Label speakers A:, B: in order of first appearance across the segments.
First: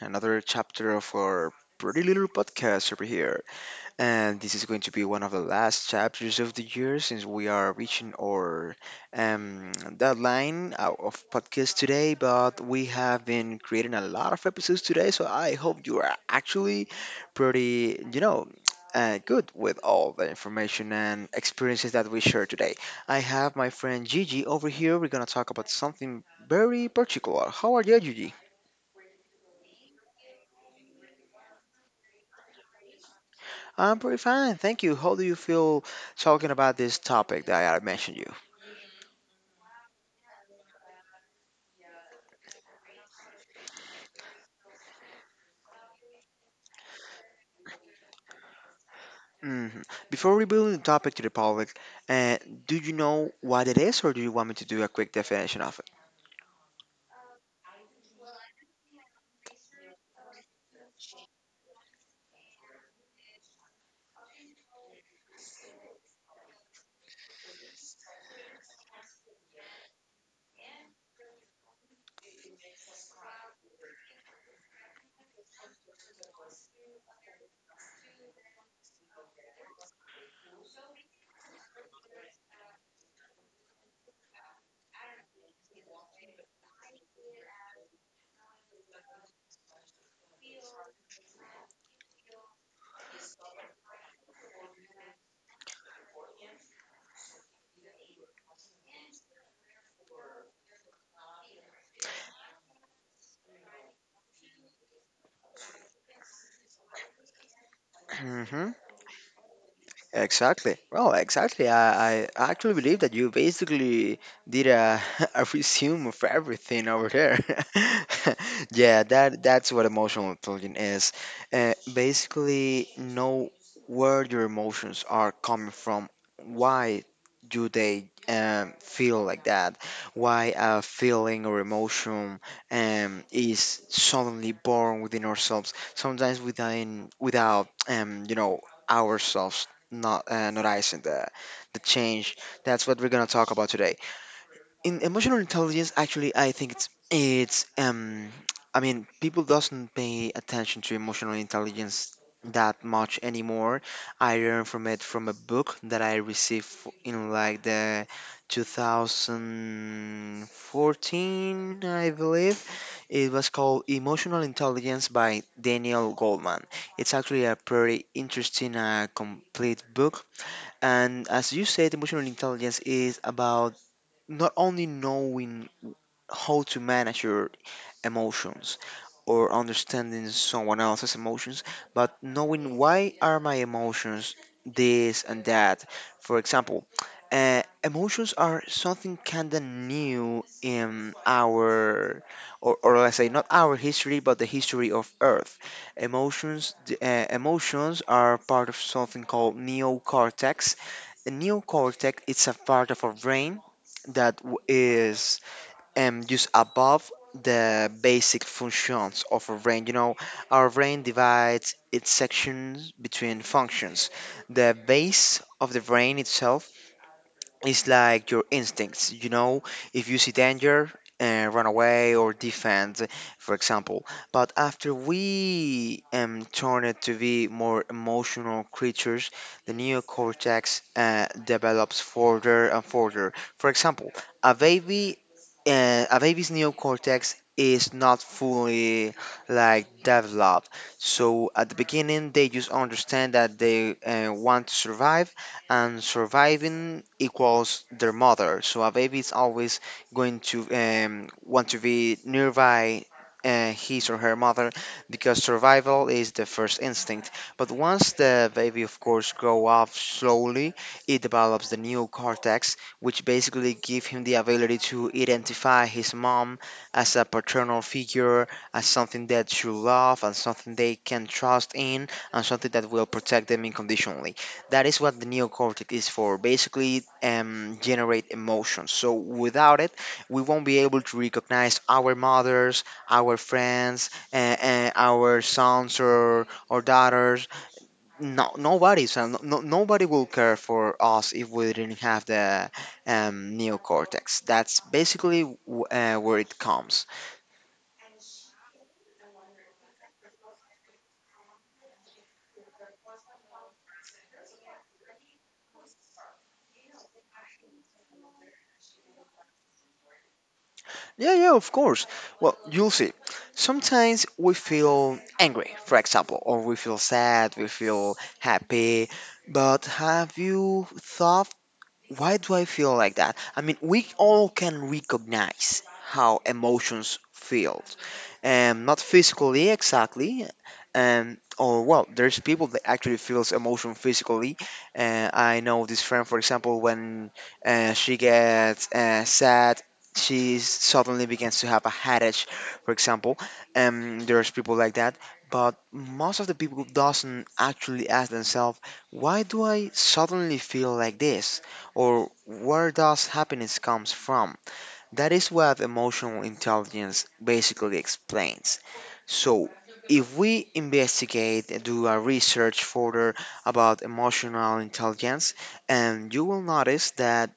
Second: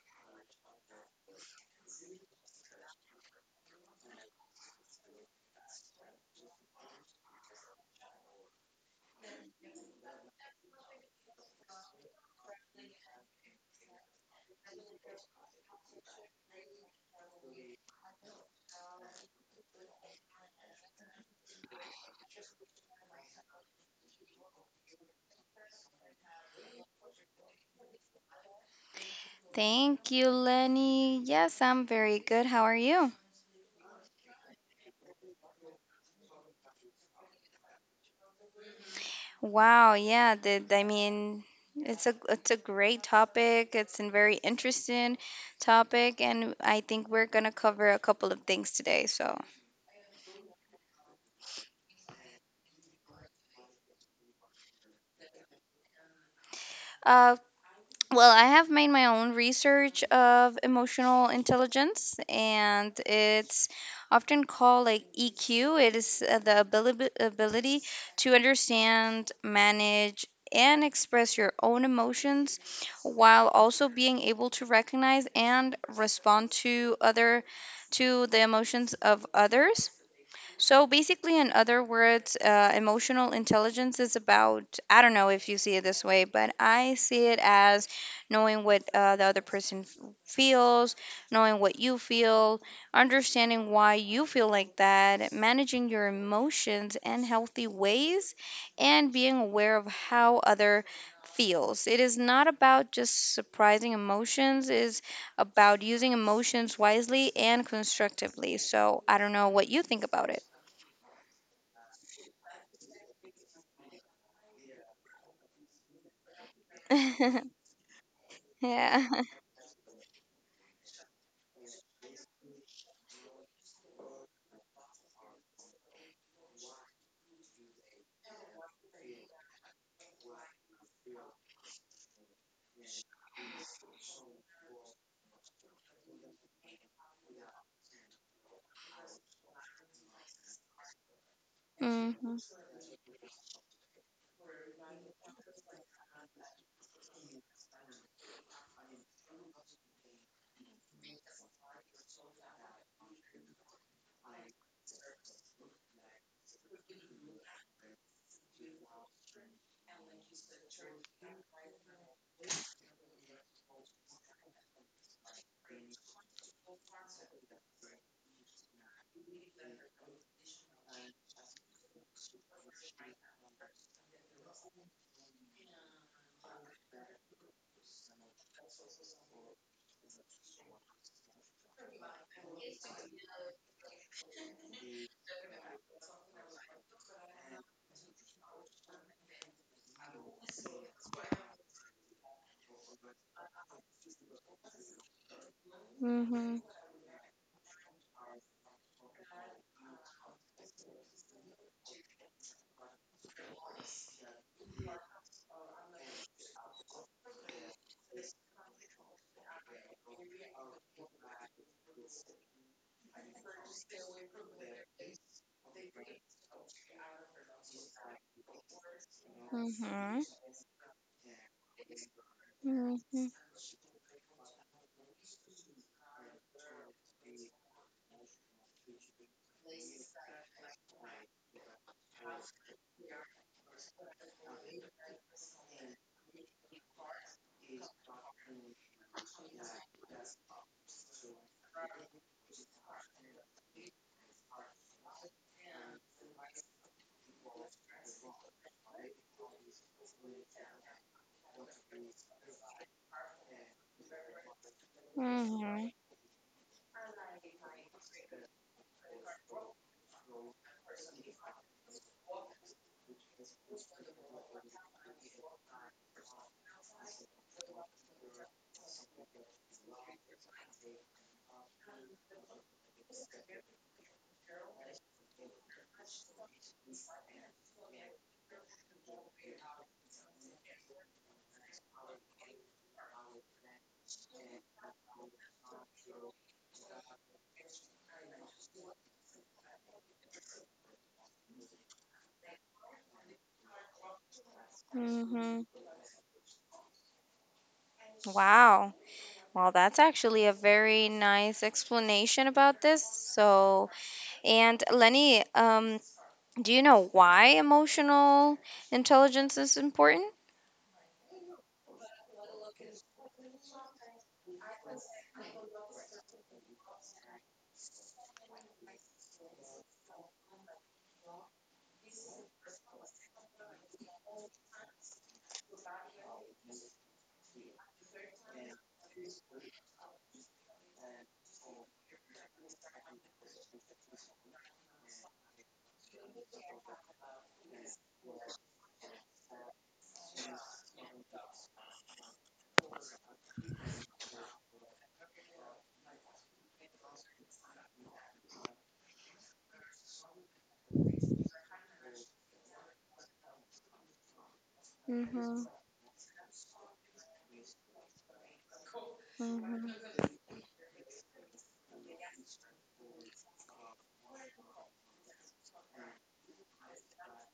A: Another chapter of our pretty little podcast over here. And this is going to be one of the last chapters of the year since we are reaching our deadline out of podcast today. But we have been creating a lot of episodes today, so I hope you are actually pretty, good with all the information and experiences that we share today. I have my friend Gigi over here. We're gonna talk about something very particular. How are you, Gigi?
B: Thank you, Lenny. Yes, I'm very good. How are you?
A: I'm pretty fine, thank you. How do you feel talking about this topic that I mentioned you?
B: Wow, yeah, I mean, it's a great topic. It's a very interesting topic, and I think we're gonna cover a couple of things today. So,
A: Mhm. Before revealing the topic to the public, uh, do you know what it is, or do you want me to do a quick definition of it?
B: uh, well, I have made my own research of emotional intelligence, and it's often called like EQ. It is the ability to understand, manage, and express your own emotions, while also being able to recognize and respond to other to the emotions of others. So basically, in other words, emotional intelligence is about, I don't know if you see it this way, but I see it as knowing what the other person feels, knowing what you feel, understanding why you feel like that, managing your emotions in healthy ways, and being aware of how other feels. It is not about just surprising emotions, is about using emotions wisely and constructively.
A: hmm.
B: So I don't know what you think about it.
A: Exactly. Well, exactly. I actually believe that you basically did a, a resume of everything over there. Yeah,
B: Yeah.
A: that's what emotional intelligence is. Basically, know where your emotions are coming from, why do they feel like that, why a feeling or emotion is suddenly born within ourselves, sometimes within without ourselves not noticing the change.
B: Mhm.
A: That's what we're gonna talk about today. In emotional intelligence, actually, I think people doesn't pay attention to emotional intelligence that much anymore. I learned from it from a book that I received in like the 2014, I believe. It was called Emotional Intelligence by Daniel Goldman. It's actually a pretty interesting, complete book, and as you said, emotional intelligence is about not only knowing how to manage your emotions or understanding someone else's emotions, but knowing why are my emotions this and that. For example, emotions are something kind of new in our, or let's say not our history, but the history of Earth.
B: Mhm.
A: Emotions, emotions are part of something called neocortex. The neocortex it's a part of our brain that is just above the basic functions of a brain. You know, our brain divides its sections between functions. The base of the brain itself it's like your instincts, you know, if you
B: Mhm.
A: see danger, run away or defend,
B: Mhm.
A: for example. But after we turn it to be more emotional creatures, the neocortex develops further and further. For example, a baby, a baby's neocortex is not fully like developed. So at the beginning, they just understand that they want to survive, and surviving equals their mother. So a baby is always going to want to be nearby his or her mother because
B: Mhm.
A: survival is the first instinct. But once the baby, of course, grow up slowly, it develops the neocortex, which basically give him the ability to identify his mom as a paternal figure, as something that you love, and something they can trust in, and something that will protect them unconditionally. That is what the neocortex is for, basically generate emotions. So without it, we won't be able to recognize our mothers, our friends, our sons or daughters. No, nobody, so no, no- nobody will care for us if we didn't have the neocortex. That's basically
B: Mhm.
A: where it comes.
B: Wow. Well, that's actually a very nice explanation about this. So, and Lenny, do you know why emotional intelligence is important?
A: Yeah, yeah, of course. Well, you'll see. Sometimes we feel angry, for example, or we feel sad, we feel happy. But have you thought why do I feel like that? I mean, we all can recognize how emotions feel, not physically exactly, or well, there's people that actually feels emotion physically. I know this friend, for example, when she gets sad, she suddenly begins to have a headache, for example. There's people like that, but most of the people doesn't actually ask themselves, why do I suddenly feel like this? Or where does happiness comes from? That is
B: Mhm.
A: what emotional intelligence basically explains. So
B: Mhm.
A: if we investigate and do a research further about emotional intelligence, and you will notice that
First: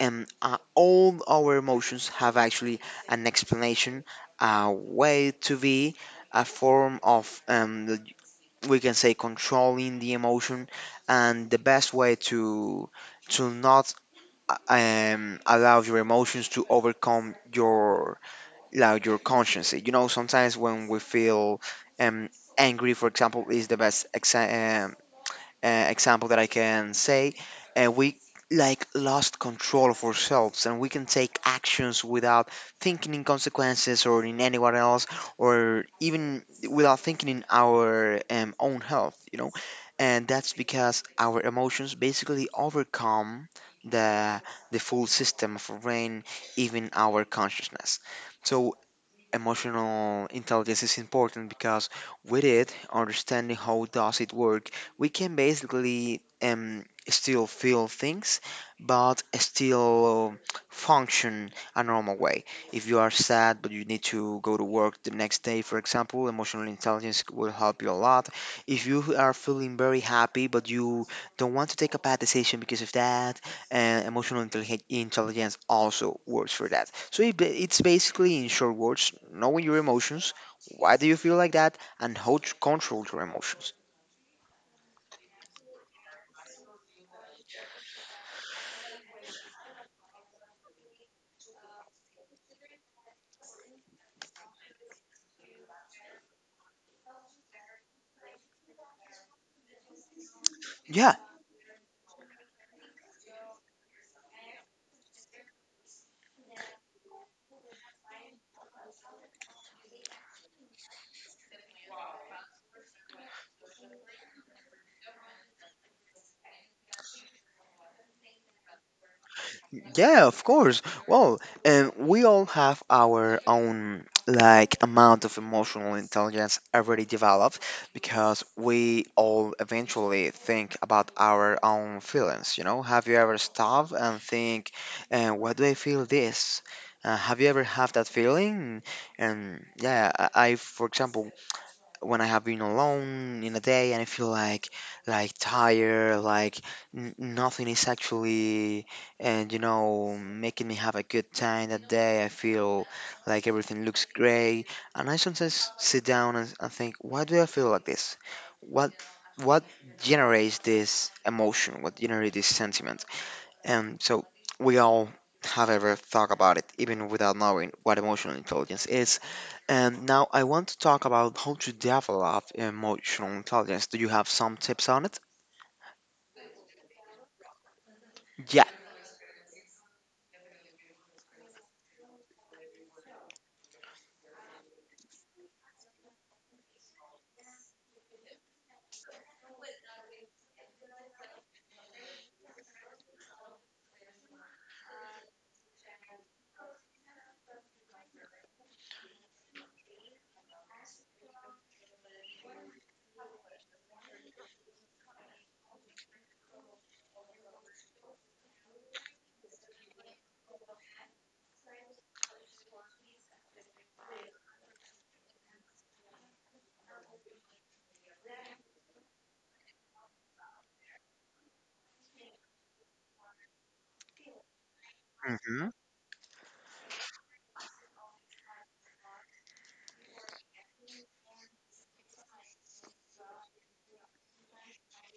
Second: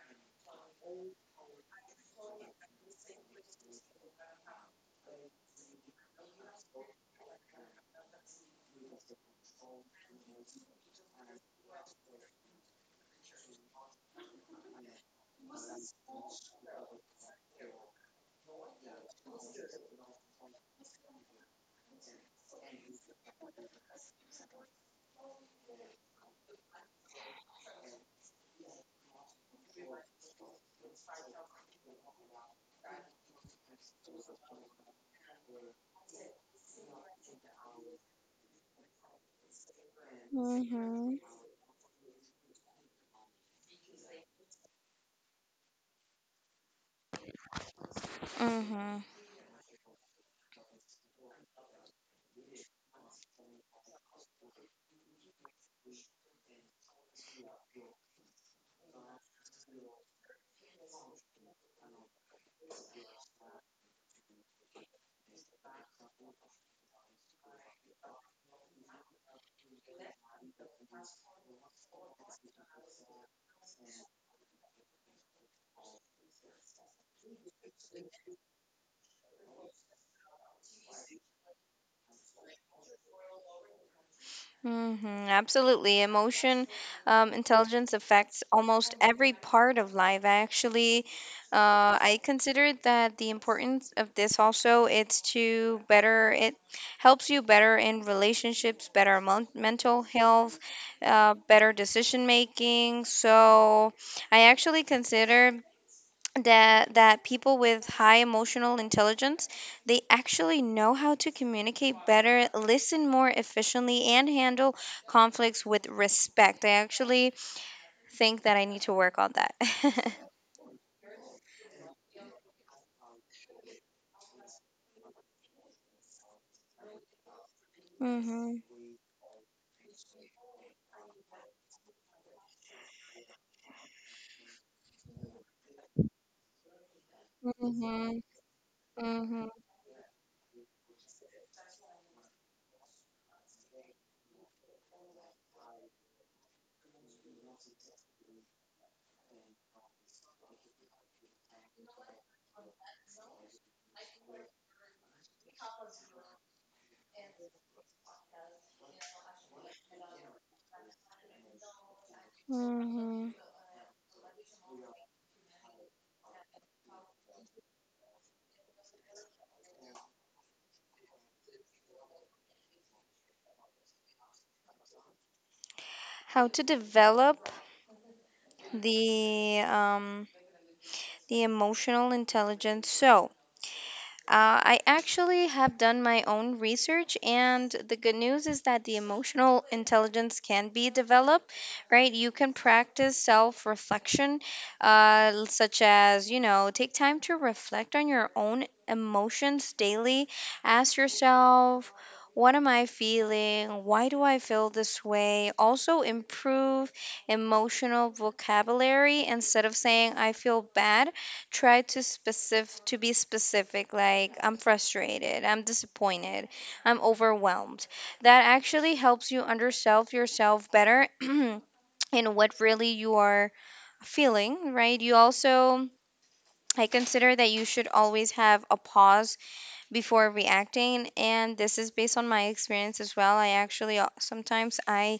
A: all our emotions have actually an explanation, a way to be, a form of we can say controlling the emotion and the best way to not allow your emotions to overcome your like your conscience. You know, sometimes when we feel um, angry, for example, is the best example that I can say, we like lost control of ourselves and we can take actions without thinking in consequences or in anyone else or even without thinking in our own health, you know, and that's because
B: Mhm.
A: our emotions basically overcome the full system of our brain, even our consciousness. So
B: Mhm.
A: emotional intelligence is important because with it, understanding how does it work, we can basically still feel things, but still function a normal way. If you are sad but you need to go to work the next day, for example, emotional intelligence will help you a lot. If you are feeling very happy but you don't want to take a bad decision because of that, and intelligence also works for that. So it's basically, in short words, knowing your emotions, why do you feel like that, and how to control your emotions.
B: Mm-hmm, absolutely. Emotion intelligence affects almost every part of life. Actually, I consider that the importance of this also it's to better it helps you better in relationships, better mental health,
A: Yeah,
B: better decision making. So I actually consider that people with high emotional intelligence, they actually know how to communicate better, listen more efficiently, and handle conflicts with respect. I actually think that I need to work on that.
A: yeah, of course. Well, and we all have our own like amount of emotional intelligence already developed because
B: Hmm.
A: we all eventually think about our own feelings, you know? Have you ever stopped and think, why do I feel this? Have you ever
B: Hmm.
A: had that feeling?
B: Hmm.
A: And yeah, I for example, when I have been alone in a day and I feel like tired, like n nothing is actually and you know making me have a good time that day. I feel like everything looks great, and I sometimes sit down and think, why do I feel like this? What what generates this emotion? What generates this sentiment?
B: Hmm.
A: And so we all have ever thought about it, even without knowing what emotional intelligence is. And now I want to talk about how to develop emotional intelligence. Do you have some tips on it?
B: How to develop
A: Yeah.
B: the um the emotional intelligence, so, I actually have done my own research, and the good news is that the emotional intelligence can be developed, right? You can practice self reflection, such as, take time to reflect on your own emotions daily. Ask yourself, what am I feeling? Why do I feel this way? Also, improve emotional vocabulary. Instead of saying, I feel bad, try to be specific, like, I'm frustrated, I'm disappointed, I'm overwhelmed. That actually helps you understand yourself better and what really you are feeling, right? You
A: Hmm.
B: also, I consider that you should always have a pause before reacting, and this is based on my experience as well. I actually, sometimes I,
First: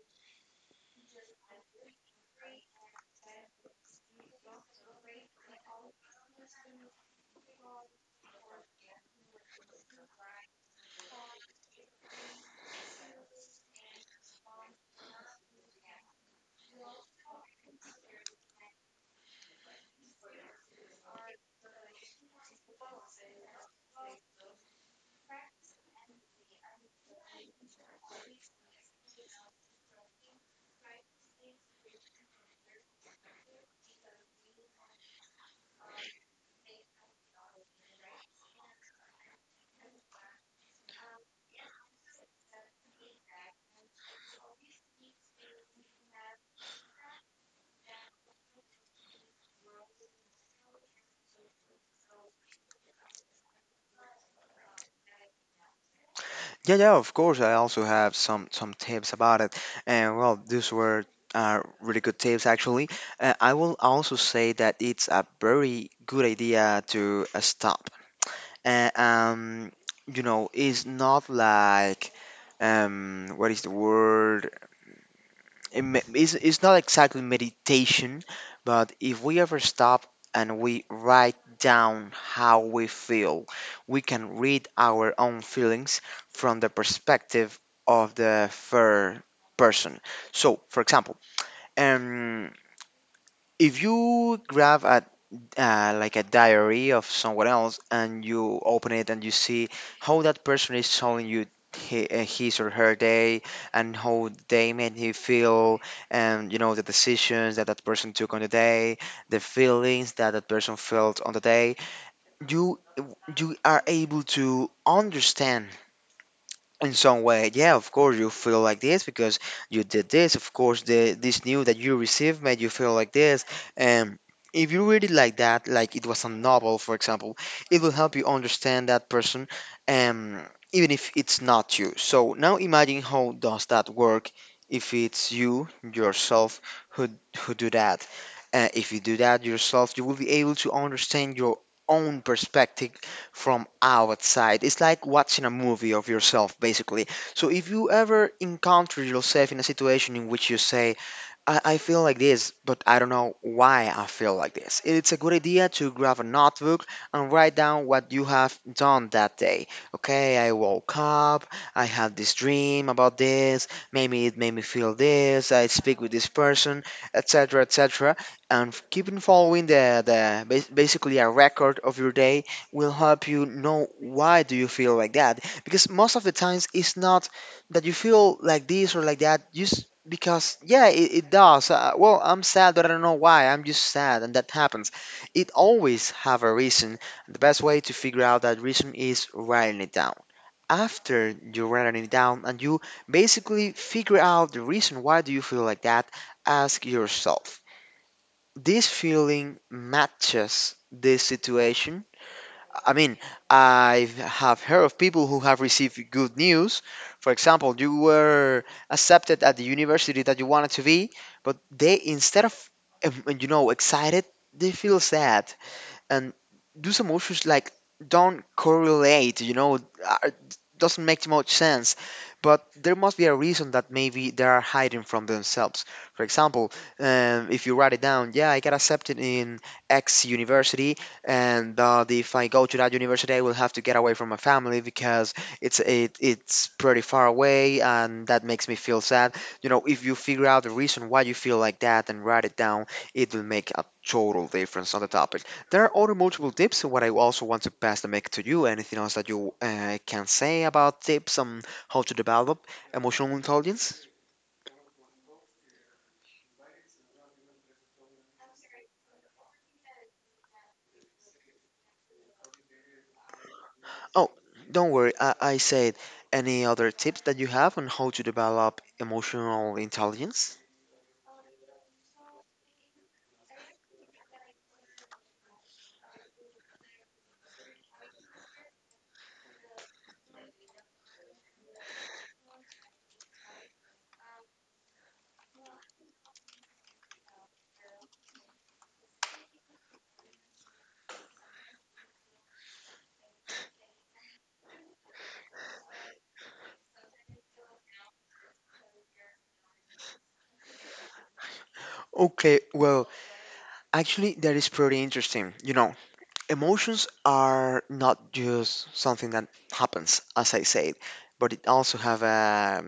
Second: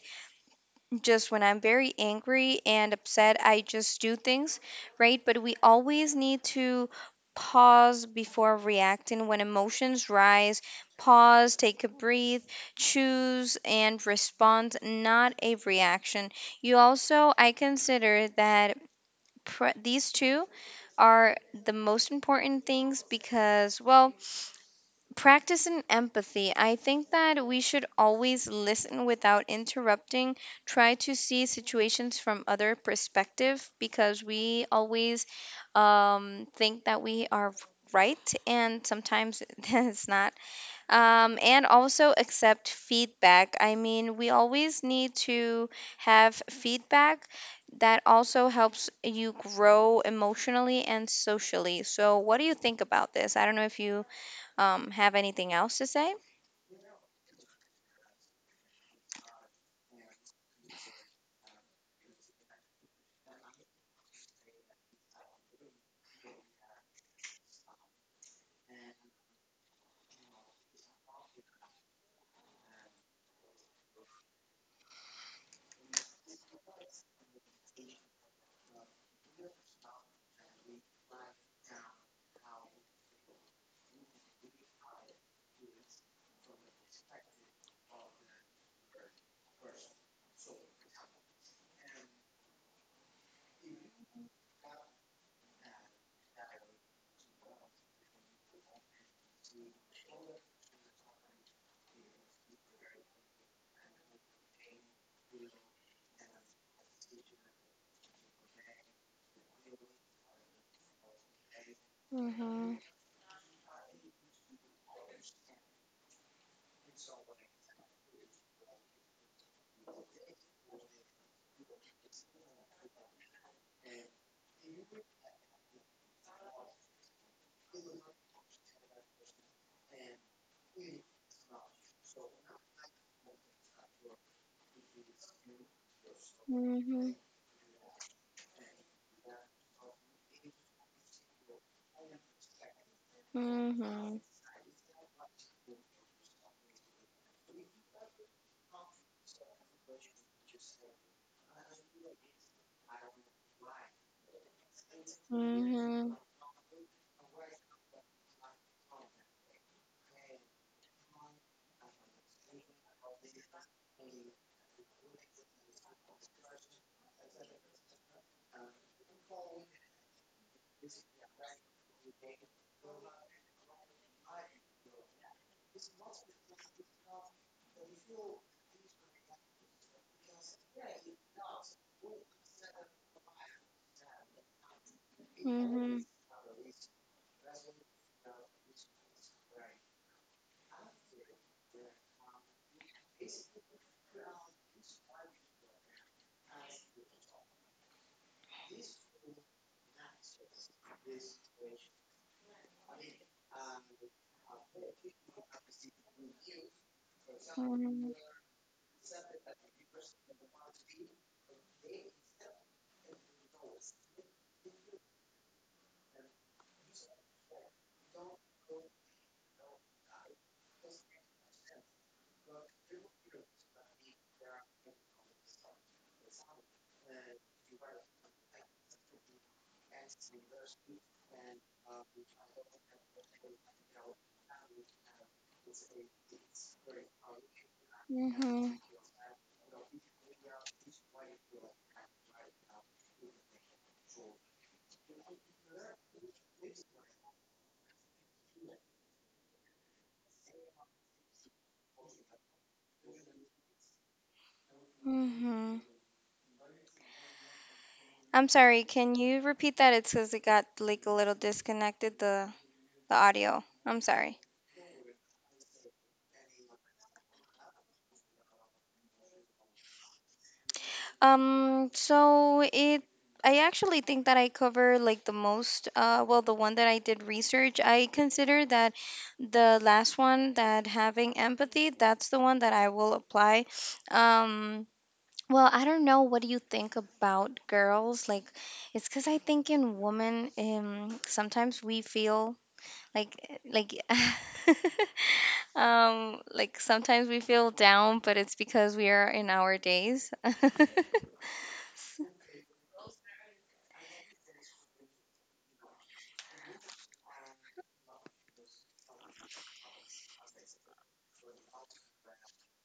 B: just when I'm very angry and upset, I just do things, right? But we always need to pause before reacting when emotions rise. Pause, take a breath, choose and respond, not a reaction. You also, I consider that these two are the most important things because, well, practice and empathy. I think that we should always listen without interrupting, try to see situations from other perspective, because we always think that we are right, and sometimes it's not. And also accept feedback. I mean, we always need to have feedback. That also helps you grow emotionally and socially. So, what do you think about this? I don't know if you have anything else to say.
A: Yeah, yeah, of course. I also have some tips about it, and well, these were really good tips actually. I will also say that it's a very good idea to stop uh, um it's not like what is the word. It's not exactly meditation, but if we ever stop and we write down how we feel, we can read our own feelings from the perspective of the third person. So for example, um, if you grab a like a diary of someone else and you open it and you see how that person is telling you his or her day, and how they made you feel, and you know the decisions that that person took on the day, the feelings that that person felt on the day,
B: Mhm.
A: you you are able to understand in some way, yeah, of course you feel like this because you did this, of course the this news that you received made you feel like this. And if you read it like that like it was a novel, for example, it will help you understand that person, um, even if it's not you. So now imagine how does that work if it's you yourself who
B: Mhm.
A: who do that. If you do that yourself you will be able to understand your own perspective from
B: Mhm.
A: outside. It's like watching a movie of yourself, basically. So if you ever encounter yourself in a situation in which you say, I feel like this, but I don't know why I feel like this. It's a good
B: Mhm.
A: idea to
B: Mhm.
A: grab a notebook and write down what you have done that day. Okay, I woke up, I had this dream about this, maybe it made me feel this, I speak with this person, etc., etc. And keeping following basically a record of your day will help you know why do you feel like that. Because most of the times it's not that you feel like this or like that just because. Yeah, it does, well, I'm sad but I don't know why, I'm just sad, and that happens. It
B: Mhm.
A: always have a reason. The best way to figure out that reason is writing it down. After you writing it down and you basically figure out the reason why do you feel like that, ask yourself, this feeling matches this situation? I mean, I have heard of people who have received good news. For example, you were accepted at the university that you wanted to be, but they instead of excited, they feel sad and those emotions like don't correlate, doesn't make much sense. But there must be a reason that maybe they are hiding from themselves. For example, if you write it down, yeah, I got accepted in X university, and that if I go to that university I will have to get away from my family because it's pretty far away and that makes me feel sad. You know, if you figure out the reason why you feel like that and write it down, it will make a total difference on the topic. There are other multiple tips. What I also want to pass the mic to you. Anything else that you can say about tips on how to develop emotional intelligence?
B: Mhm. Mhm. I'm sorry, can you repeat that? It's because it got like a little disconnected, the audio. I'm
A: Oh,
B: sorry.
A: don't worry. I said, any other tips that you have on how to develop emotional intelligence?
B: So it I actually think that I cover like the most, well, the one that I did research. I consider that the last one, that having empathy, that's the one that I will apply. Um well, I don't know, what do you think about girls? Like, it's cuz I think in women, sometimes we feel like, like like, sometimes we feel down, but it's because we are in our days.
A: Okay, well, actually, that is pretty interesting. You know, emotions are not just something that happens, as I said, but it also have a,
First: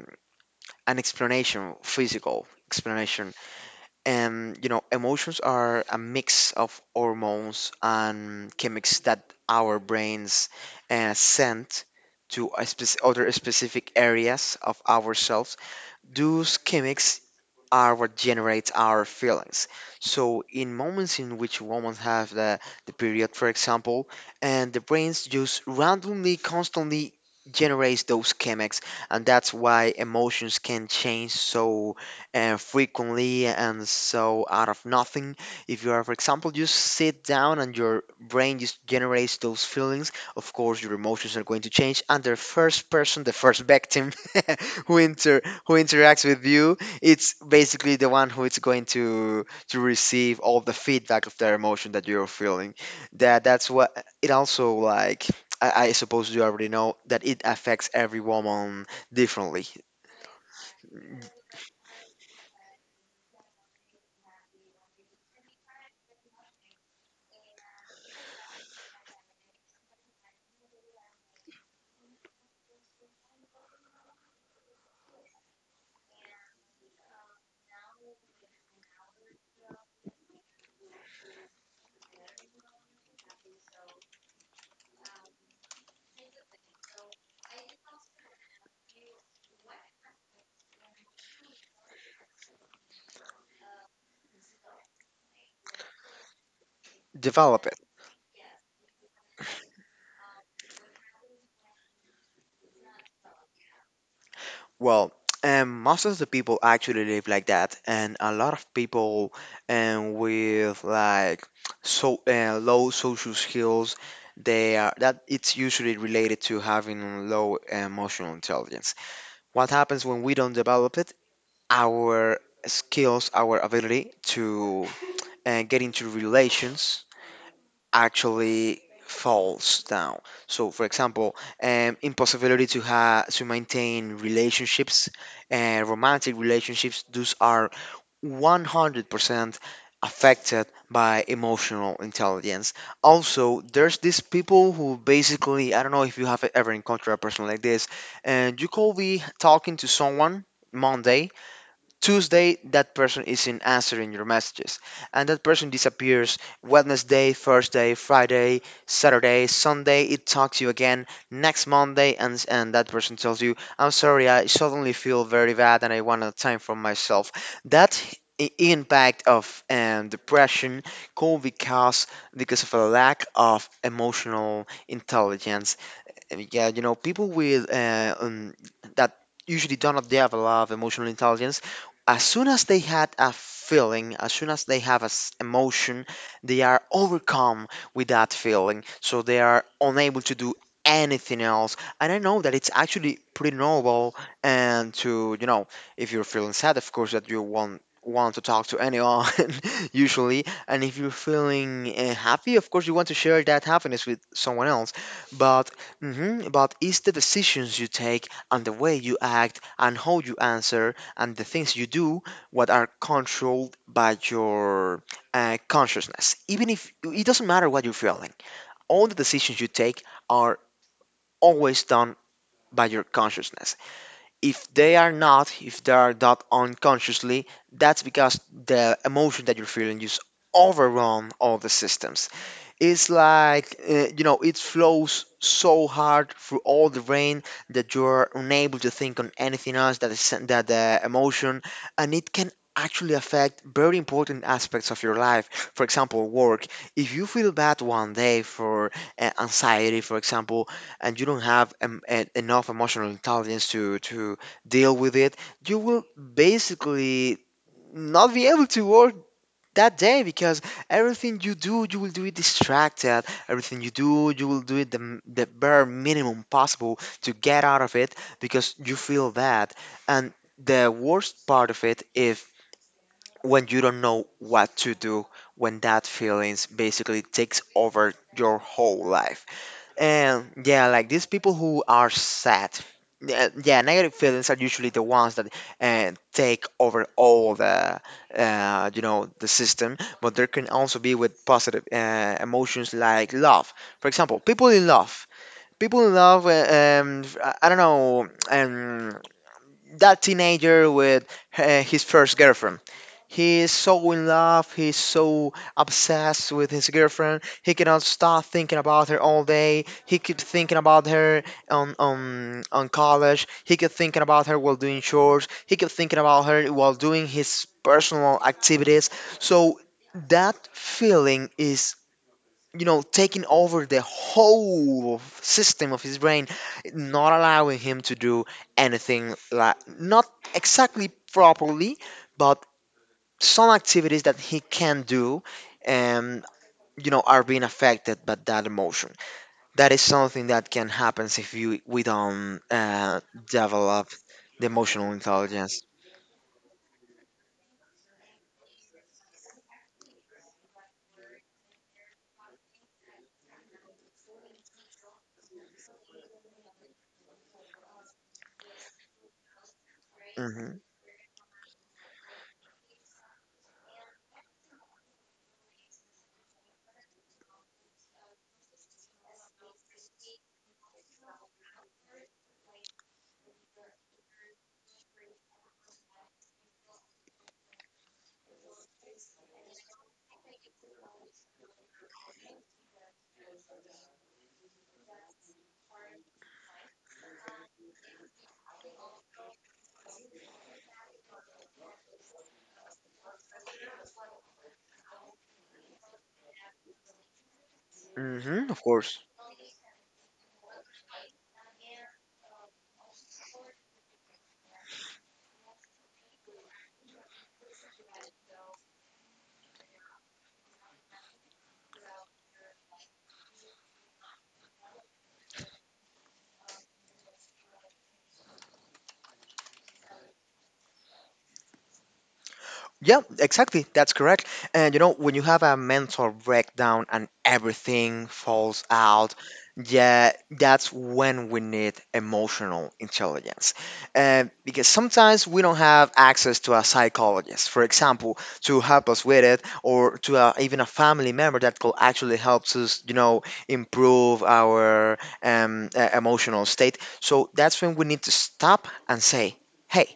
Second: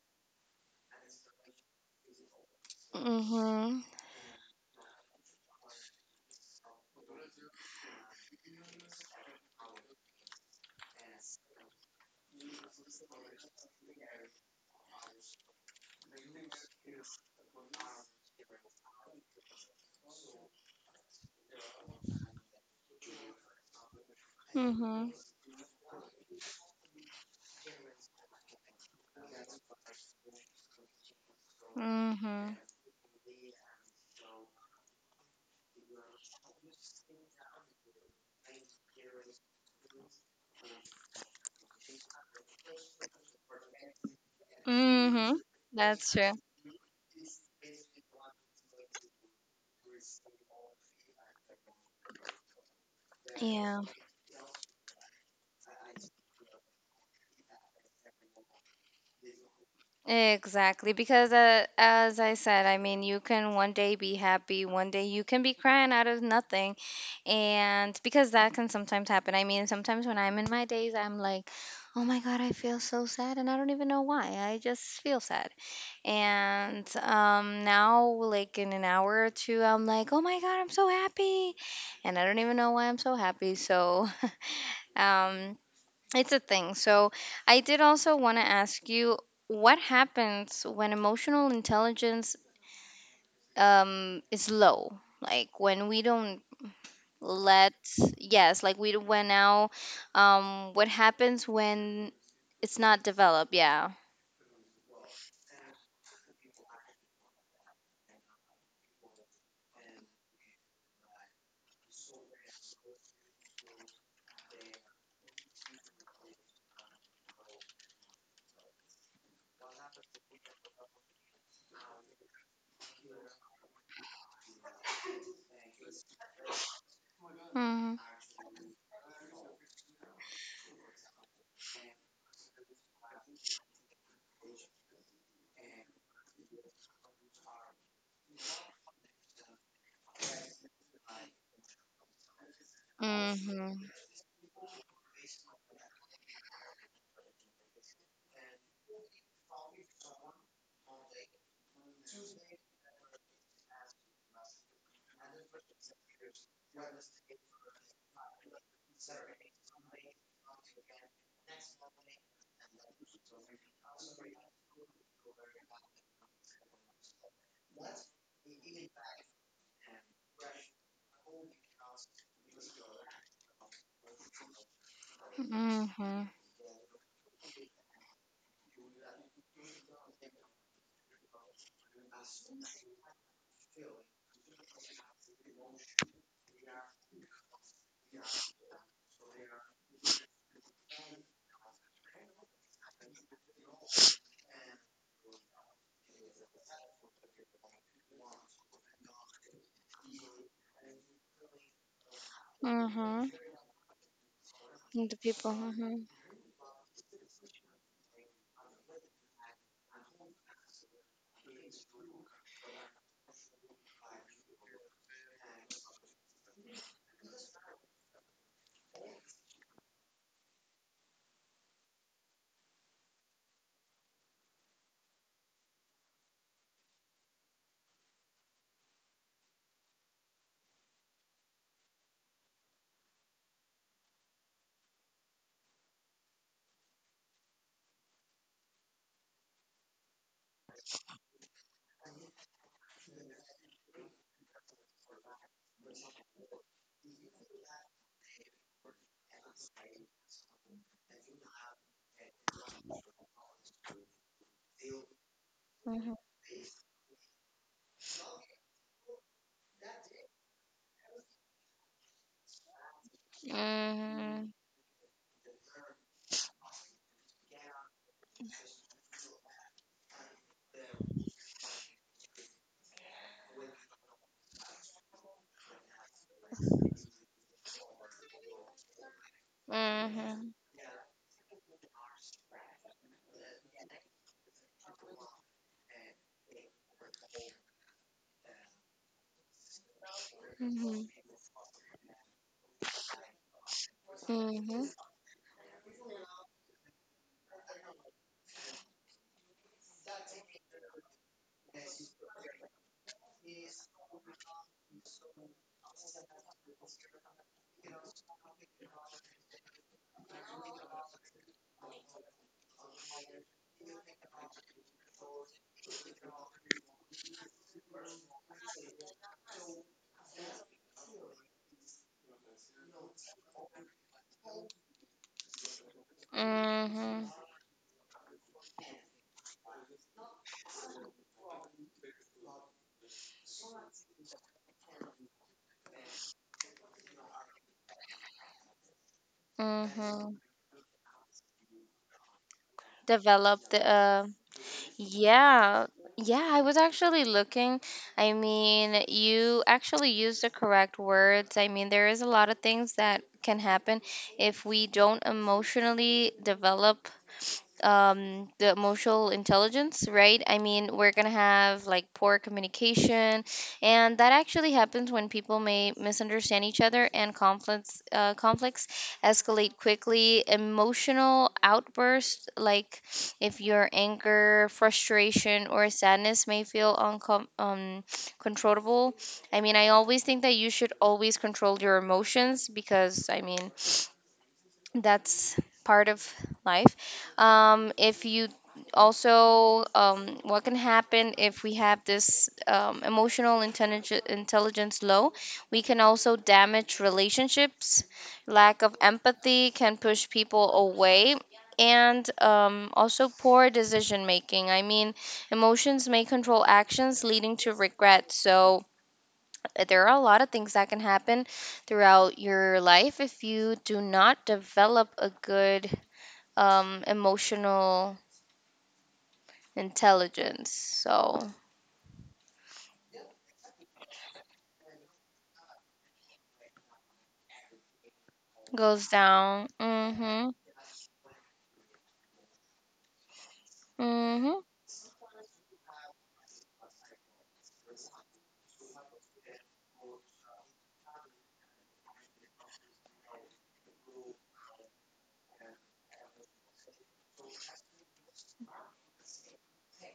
A: an explanation, physical explanation.
B: Hmm.
A: And you know, emotions are a mix of hormones and chemics that our brains send to a other specific areas of ourselves. Those chemics are what generates our feelings. So in moments in which women have the period, for example, and the
B: Hmm.
A: brains just randomly, constantly generates those chemics, and that's why emotions can change so
B: Hmm.
A: frequently and so out of nothing. If you are, for example, just sit down and your brain just generates those feelings, of course your emotions are going to change, and the first victim
B: Hmm.
A: who
B: That's
A: interacts
B: true.
A: with you, it's basically the one who is going to receive all the feedback of their emotion that you're feeling. That's
B: Yeah.
A: what it also like. I suppose you already know that it affects every woman differently.
B: Exactly, because as I said, I mean, you can one day be happy, one day you can be crying out of nothing. And because that can sometimes happen. I mean, sometimes when I'm in my days, I'm like, oh my God, I feel so sad. And I don't even know why. I just feel sad. And, now, like in an hour or two, I'm like, oh my God, I'm so happy. And I don't even know why I'm so happy. So um, it's a thing. So, I did also want to ask you, what happens when emotional intelligence is low? Like when we don't,
A: Develop
B: let,
A: it.
B: yes, like we, when now, what happens when it's not developed? Yeah.
A: Well, most of the people actually live like that, and a lot of people with like so low social skills, they are that it's usually related to having low emotional intelligence. What happens when we don't develop it, our skills, our ability to get into relations
B: Mm-hmm.
A: actually falls down. So, for example, impossibility to have to maintain relationships, romantic relationships. Those are 100% affected by emotional intelligence. Also,
B: Mm-hmm.
A: there's these people who basically, I don't know if you have ever encountered a person like this, and you could be talking to someone Monday, Tuesday, that person isn't answering your messages, and that person disappears. Wednesday, Thursday, Friday, Saturday, Sunday, it talks to you again. Next Monday, and that person tells you, "I'm sorry, I suddenly feel very bad, and I want a time for myself." That impact of depression could be caused because of a lack of emotional intelligence.
B: Mm-hmm.
A: Yeah, you know, people with that usually do not have a lot of emotional intelligence, as soon as they had a feeling, as soon as they have an emotion, they are overcome with that feeling. So they are unable to do anything else. And I know that it's actually pretty normal, and to, you know, if you're feeling sad, of course, that you want to talk to anyone usually, and if you're feeling happy, of course you want to
B: Mm-hmm.
A: share that happiness with someone else.
B: The people.
A: But
B: Mm-hmm.
A: but it's the decisions you take and the way you act and how you answer and the things you do, what are controlled by your consciousness. Even if it doesn't matter what you're feeling, all the decisions you take are always done by your consciousness. If they are not, if they are done unconsciously, that's because the emotion that you're feeling just overrun all the systems. It's like, you know, it flows so hard through all the brain that you're unable to think on anything else that is that the emotion. And it can actually affect very important aspects of your life. For example, work. If you feel bad one day for anxiety, for example, and you don't have enough emotional intelligence to deal with it, you will
B: Mm-hmm.
A: basically not be able to work that day because everything you do, you will do it distracted. Everything you do, you will do it the, the bare minimum possible to get out of it because you feel that. And the worst part of it is when you don't know what to do, when that feelings basically takes over your whole life.
B: Mm-hmm.
A: And
B: Mm-hmm.
A: yeah, like these people who are sad, yeah, yeah, negative feelings are usually the ones that take over all the, you know, the system. But there can also
B: Mm-hmm.
A: be with positive emotions like love. For example, people
B: Mm-hmm.
A: in love. People in love, I don't know, that teenager with his first girlfriend. He is so in love, he's so obsessed with his girlfriend. He cannot stop thinking about her all day. He keeps thinking about her on college. He keeps thinking about her while doing chores. He keeps thinking about her while doing his personal activities. So that feeling is, you know, taking over the whole system of his brain,
B: Mm-hmm.
A: not allowing him to do anything like, not exactly properly, but some activities that he can do and, you know, are being affected by that emotion. That is
B: Mm-hmm.
A: something that can happen if you, we don't
B: Developed,
A: develop the emotional intelligence.
B: yeah. Yeah, I was actually looking, I mean you actually used the correct words. I mean, there is a lot of things that can happen if we don't emotionally develop, the emotional intelligence, right? I
A: Hmm.
B: mean, we're gonna have like poor communication, and that actually happens when people may misunderstand each other and conflicts escalate quickly. Emotional outbursts, like if your anger, frustration, or sadness may feel controllable. I mean, I always think that you should always control your emotions, because, I mean, that's part of life. If you, also, what can happen if we have this, emotional intelligence low, we can also damage relationships.
A: Hmm,
B: Lack
A: of
B: of
A: course.
B: empathy can push people away, and, also poor decision making. I mean, emotions may control actions, leading to regret. So, there are a lot of things that can happen throughout your life if you do not develop a good, emotional intelligence. So,
A: Yeah, exactly. That's correct. And you know, when you have a mental breakdown and everything falls
B: goes
A: out,
B: down.
A: yeah,
B: Mm-hmm.
A: that's when we need emotional intelligence. And
B: Mm-hmm.
A: because sometimes we don't have access to a psychologist, for example, to help us with it, or to a, even a family member that could actually helps us, you know, improve our emotional state. So that's when we need to stop and say, "Hey.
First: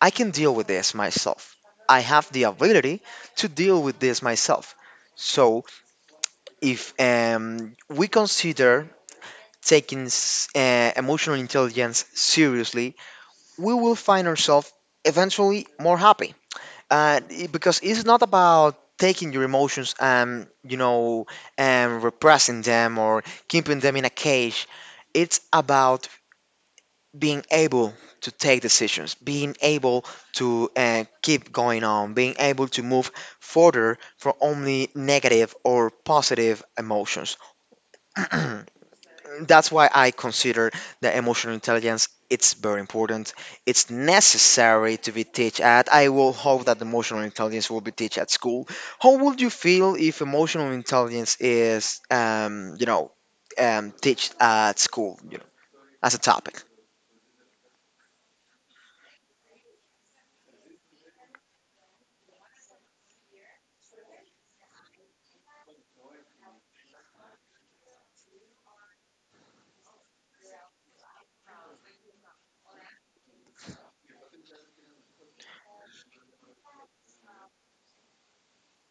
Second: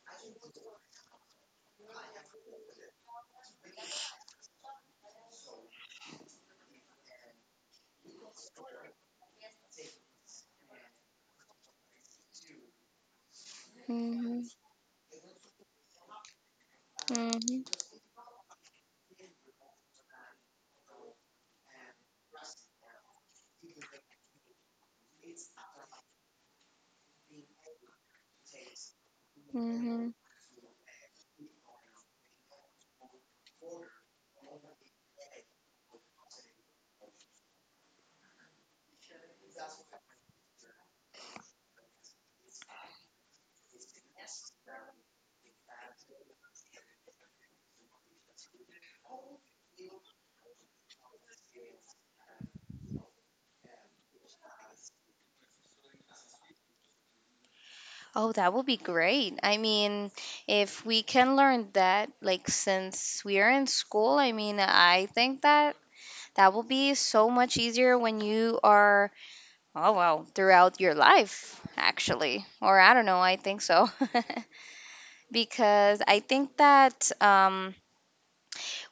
A: I can deal with this myself. I have the ability to deal with this myself." So, if we consider taking emotional intelligence seriously, we will find
B: Mm-hmm.
A: ourselves eventually more happy. Because
B: Mm-hmm.
A: it's not about taking your emotions and, you know, and repressing them or keeping them in a cage. It's about being able to take decisions, being able
B: Mm-hmm.
A: to keep going on, being able to move further from only negative or positive emotions. That's why I consider the emotional intelligence it's very important. It's necessary to be taught at. I will hope that emotional intelligence will be taught at school. How would you feel if emotional intelligence is, you know, taught at school, you know, as a topic?
B: Oh, that would be great. I mean, if we can learn that, like since we are in school, I mean, I think that will be so much easier when you are, Oh, wow. Throughout your life, actually. Or I don't know, I think so. Because I think that,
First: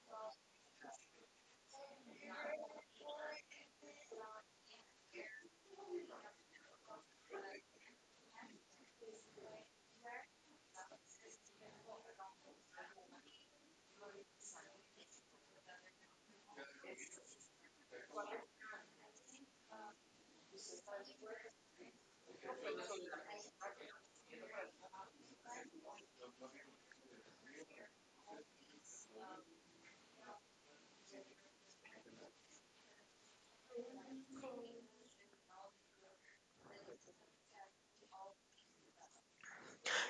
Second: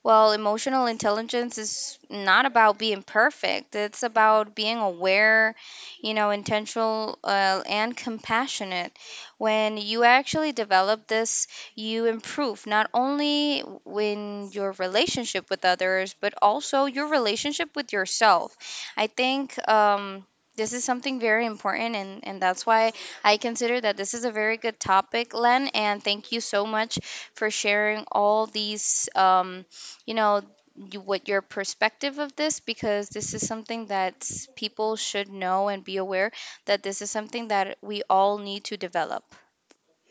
B: well, emotional intelligence is not about being perfect. It's about being aware, intentional, and compassionate. When you actually develop this, you improve not only in your relationship with others, but also your relationship with yourself. I think. This is something very important, and that's why I consider that this is a very good topic, Len. And thank you so much for sharing all these, you know what your perspective of this, because this is something that people should know and be aware, that this is something that we all need to develop.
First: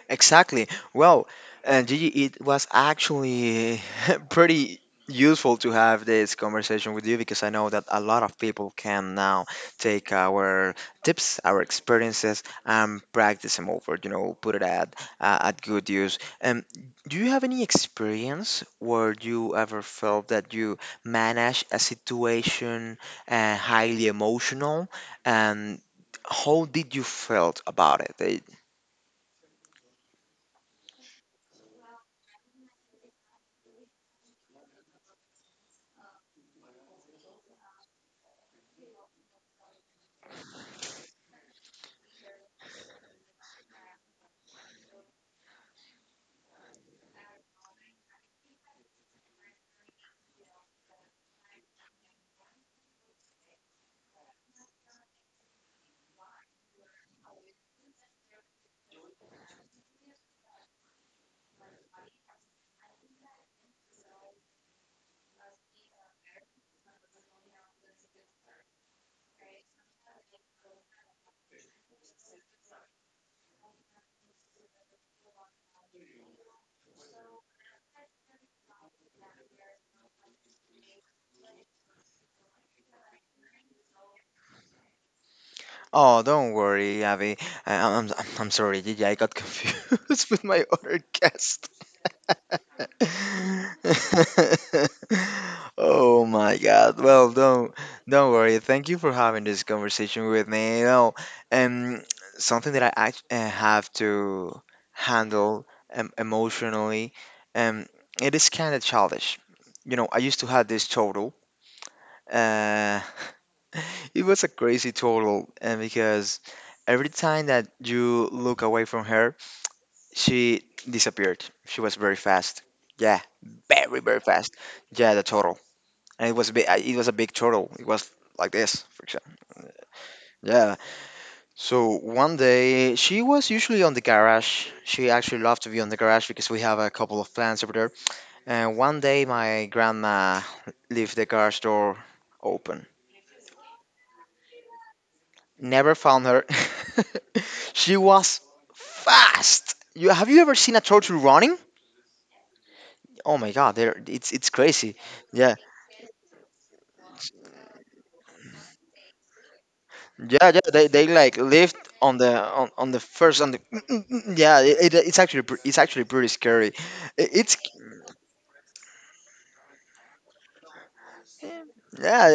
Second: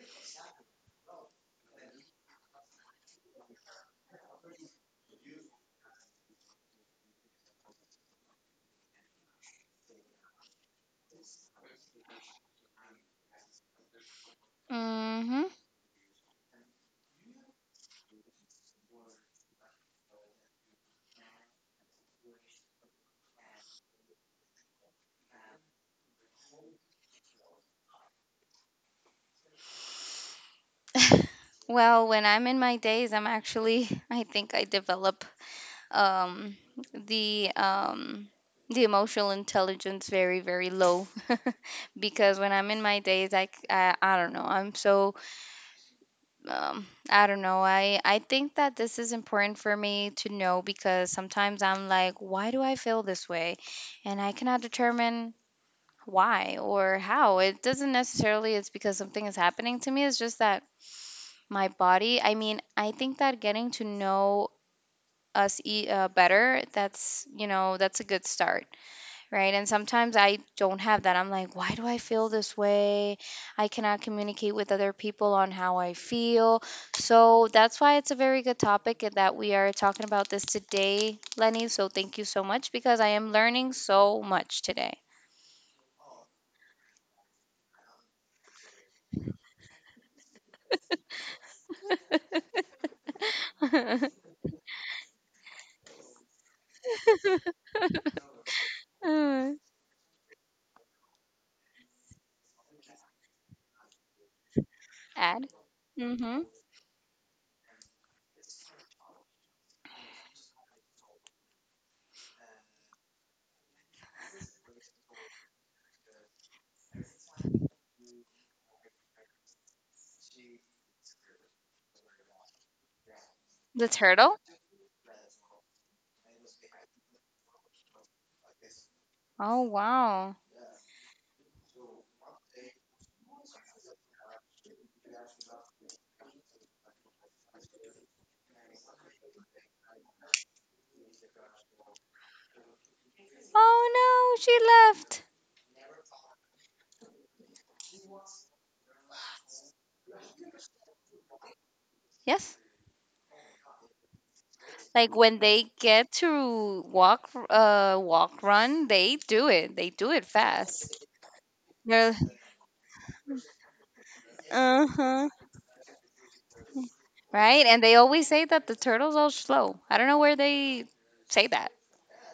A: Exactly. Well, Gigi, it was actually pretty useful to have this conversation with you because I know that a lot of people can now take our tips, our experiences, and practice them over. You know, put it
B: Hmm.
A: at good use. Do you have any experience where you ever felt that you managed a situation highly emotional, and how did you felt about it?
B: Well, when I'm in my days, I'm actually I think I develop, um, the um, the emotional intelligence very very low. Because when I'm in my days, I don't know, I'm so, I don't know. I think that this is important for me to know, because sometimes I'm like, why do I feel this way? And I cannot determine why or how. It doesn't necessarily it's because something is happening to me. It's just that my body, I mean, I think that getting to know us better, that's a good start. Right. And sometimes I don't have that. I'm like, why do I feel this way? I cannot communicate with other people on how I feel. So that's why it's a very good topic, and that we are talking about this today, Lenny. So thank you so much, because I am learning so much today.
A: Oh, don't worry, Abby. I'm sorry, Gigi. I got confused with my other guest. Oh my God. Well, don't worry. Thank you for having
B: Mm.
A: this conversation with me. You know, um, something that I have to
B: Add.
A: handle,
B: Mm-hmm.
A: emotionally, um, it is kind of childish. You know, I used to have this total. Uh, it was a crazy total, and because every time that you look away from her, she disappeared. She was very fast. Yeah,
B: The
A: very very
B: turtle.
A: fast. Yeah, the total, and it was a big, it was a big total. It was like this, for example.
B: Oh, wow.
A: Yeah. So one day she was usually on the garage. She actually loved to be on the garage because we have a couple of plants over there. And one day my grandma left the garage door open.
B: Oh, no. She left.
A: Never found her. She was fast. You have, you ever seen a turtle running?
B: Yes.
A: Oh my god, they're, it's crazy.
B: Like when
A: Yeah,
B: they get to walk, run, they do it. They do it
A: yeah, yeah. They,
B: fast.
A: they like lived
B: They're,
A: on the first on the yeah. It's
B: uh-huh.
A: actually it's actually pretty scary. It's,
B: Right? And they always say that the turtles are slow. I don't know where they say
A: yeah,
B: that.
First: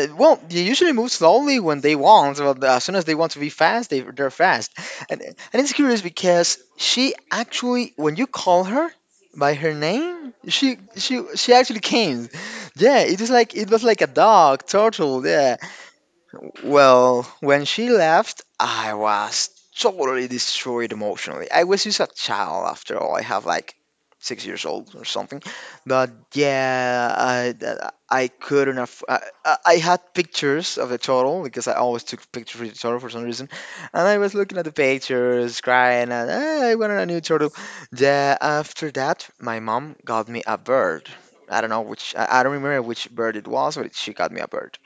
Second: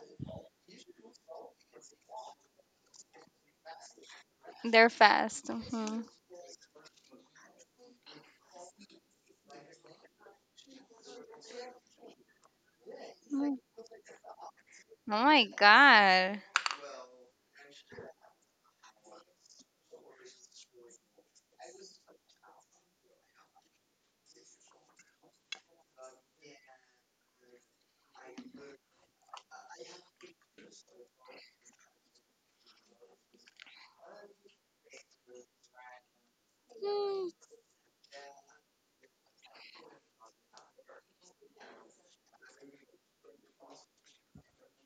A: yeah, well, they usually move slowly when they want. But as soon as they want to be fast, they're fast.
B: They're
A: And
B: fast.
A: it's curious
B: Mhm.
A: because she actually, when you call her by her name, she actually came. Yeah, it was like,
B: Mm.
A: it was like a dog,
B: Oh
A: turtle.
B: my
A: Yeah,
B: god.
A: well, when she left, I was totally destroyed emotionally. I was just a child after all. I have like 6 years old or something. But yeah, I couldn't. I had pictures of the turtle because I always took pictures of the turtle for some reason. And I was looking at the pictures, crying, and, "Ah, I wanted a new turtle." Yeah, after that, my mom got me a bird. I don't know which, I don't remember which bird it was, but she got me a bird.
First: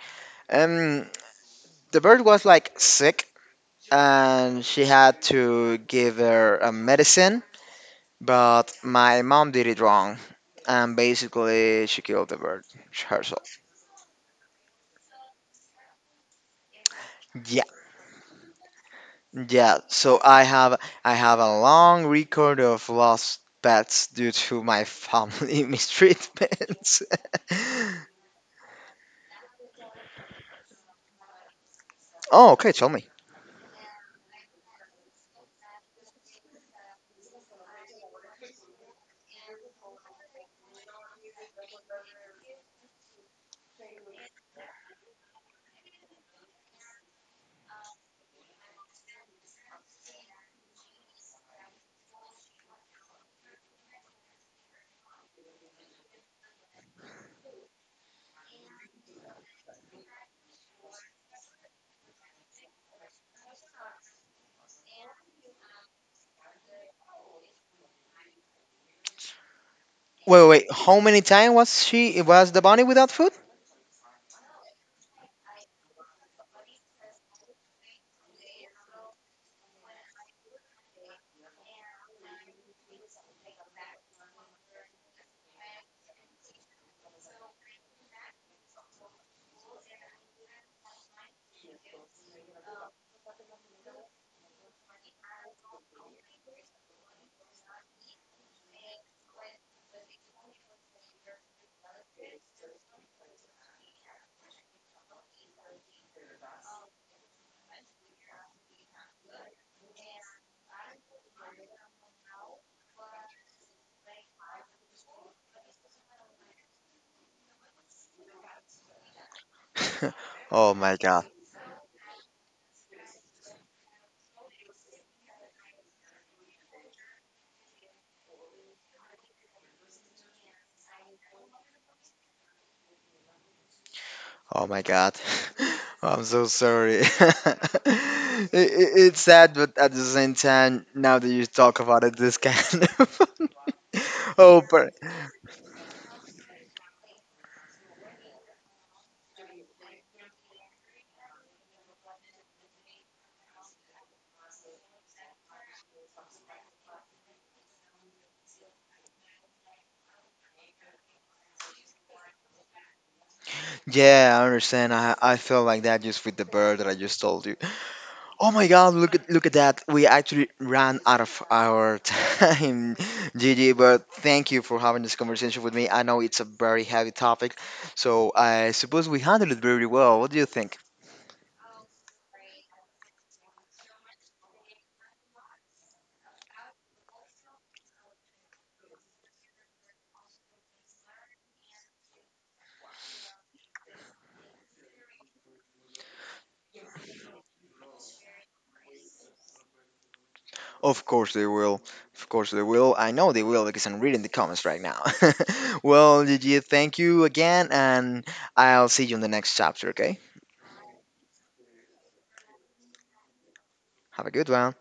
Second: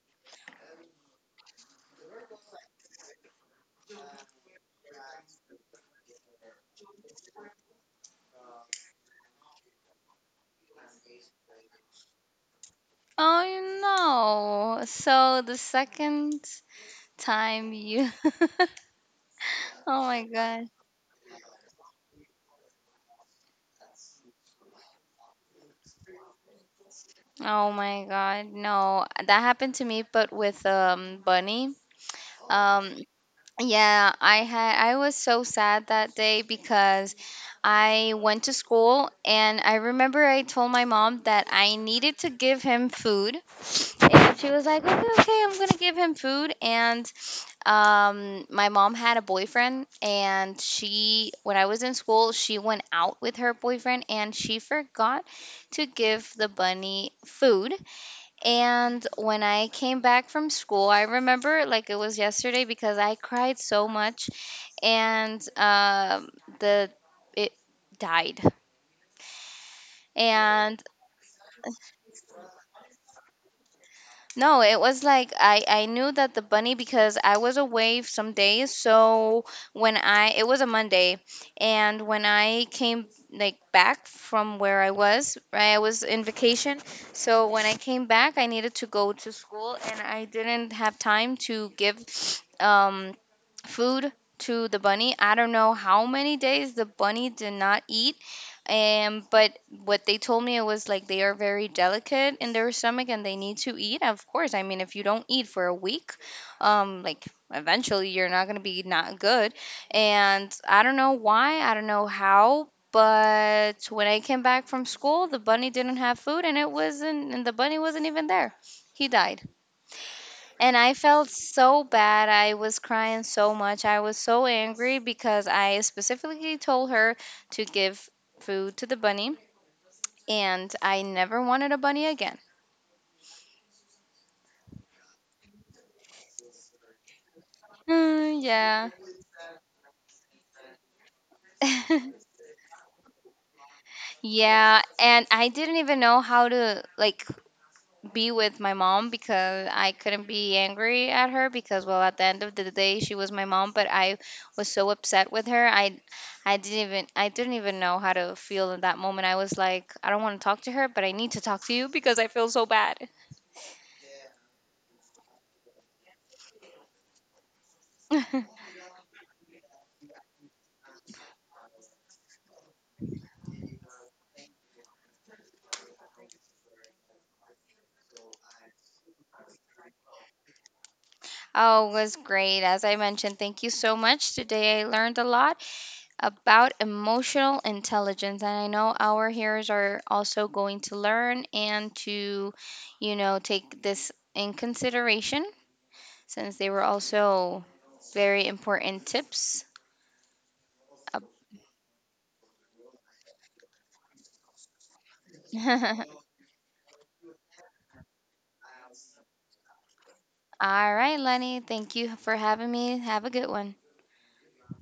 A: Um, the bird was like sick and she had to give her a medicine, but my mom did it wrong. And basically, she killed the bird herself.
B: Oh, no. So the second
A: Yeah,
B: time you,
A: yeah.
B: Oh
A: So
B: my
A: I
B: god.
A: have, I have a long record of lost pets due to my family mistreatments.
B: Oh my god. No, that happened to me but with, bunny.
A: Oh, okay. Tell
B: Um
A: me.
B: Yeah, I was so sad that day, because I went to school and I remember I told my mom that I needed to give him food, and she was like, "Okay, okay, I'm going to give him food." And, my mom had a boyfriend, and she, when I was in school, she went out with her boyfriend and she forgot to give the bunny food. And when I came back from school, I remember it like it was yesterday because I cried so much, and, the it died. Yeah.
A: Wait, wait, wait.
B: And
A: How many times was she? Was the bunny without food?
B: no, it was like I knew that the bunny, because I was away some days. So, when I it was a Monday, and when I came like back from where I was, right, I was in vacation. So when I came back, I needed to go to school, and I didn't have time to give, um food to the bunny. I don't know how many days the bunny did not eat. But what they told me, it was like they are very delicate in their stomach and they need to eat. Of course, I mean, if you don't eat for a week, like, eventually you're not gonna be not good. And I don't know why, I don't know how, but when I came back from school, the bunny didn't have food, and it wasn't, and the bunny wasn't even there. He died.
A: Oh
B: And I
A: my god.
B: felt so bad. I was crying so much. I was so angry because I specifically told her to give food to the bunny, and I never wanted a bunny again.
A: Oh my God. I'm so sorry. it,
B: Mm,
A: it,
B: yeah.
A: it's sad, but at the same time, now that you talk about it, this kind of. Oh,
B: Yeah,
A: but
B: and I didn't even know how to like be with my mom, because I couldn't be angry at her, because, well, at the end of the day she was my mom, but I was so upset with her. I didn't even know how to feel in that moment. I was like, I don't want to talk to her, but I need to talk to you because I feel so bad.
A: yeah, I understand. I feel like that just with the bird that I just told you. Oh my God! Look at, look at that. We actually ran out of our time, Gigi. But thank you for having this conversation with me. I know it's a very heavy topic, so I suppose we handled it very well. What do you think?
B: Oh, it was great, as I mentioned. Thank you so much. Today I learned a lot about emotional intelligence, and I know our hearers are also going to learn, and to, take this in consideration, since they were also very important tips.
A: Of course they will. Of course they will. I know they will because I'm reading the comments right now.
B: All
A: Well, Gigi, thank you again, and I'll see you in the next chapter, okay?
B: right, Lenny, thank you for having me. Have a good one.
A: Have a good one.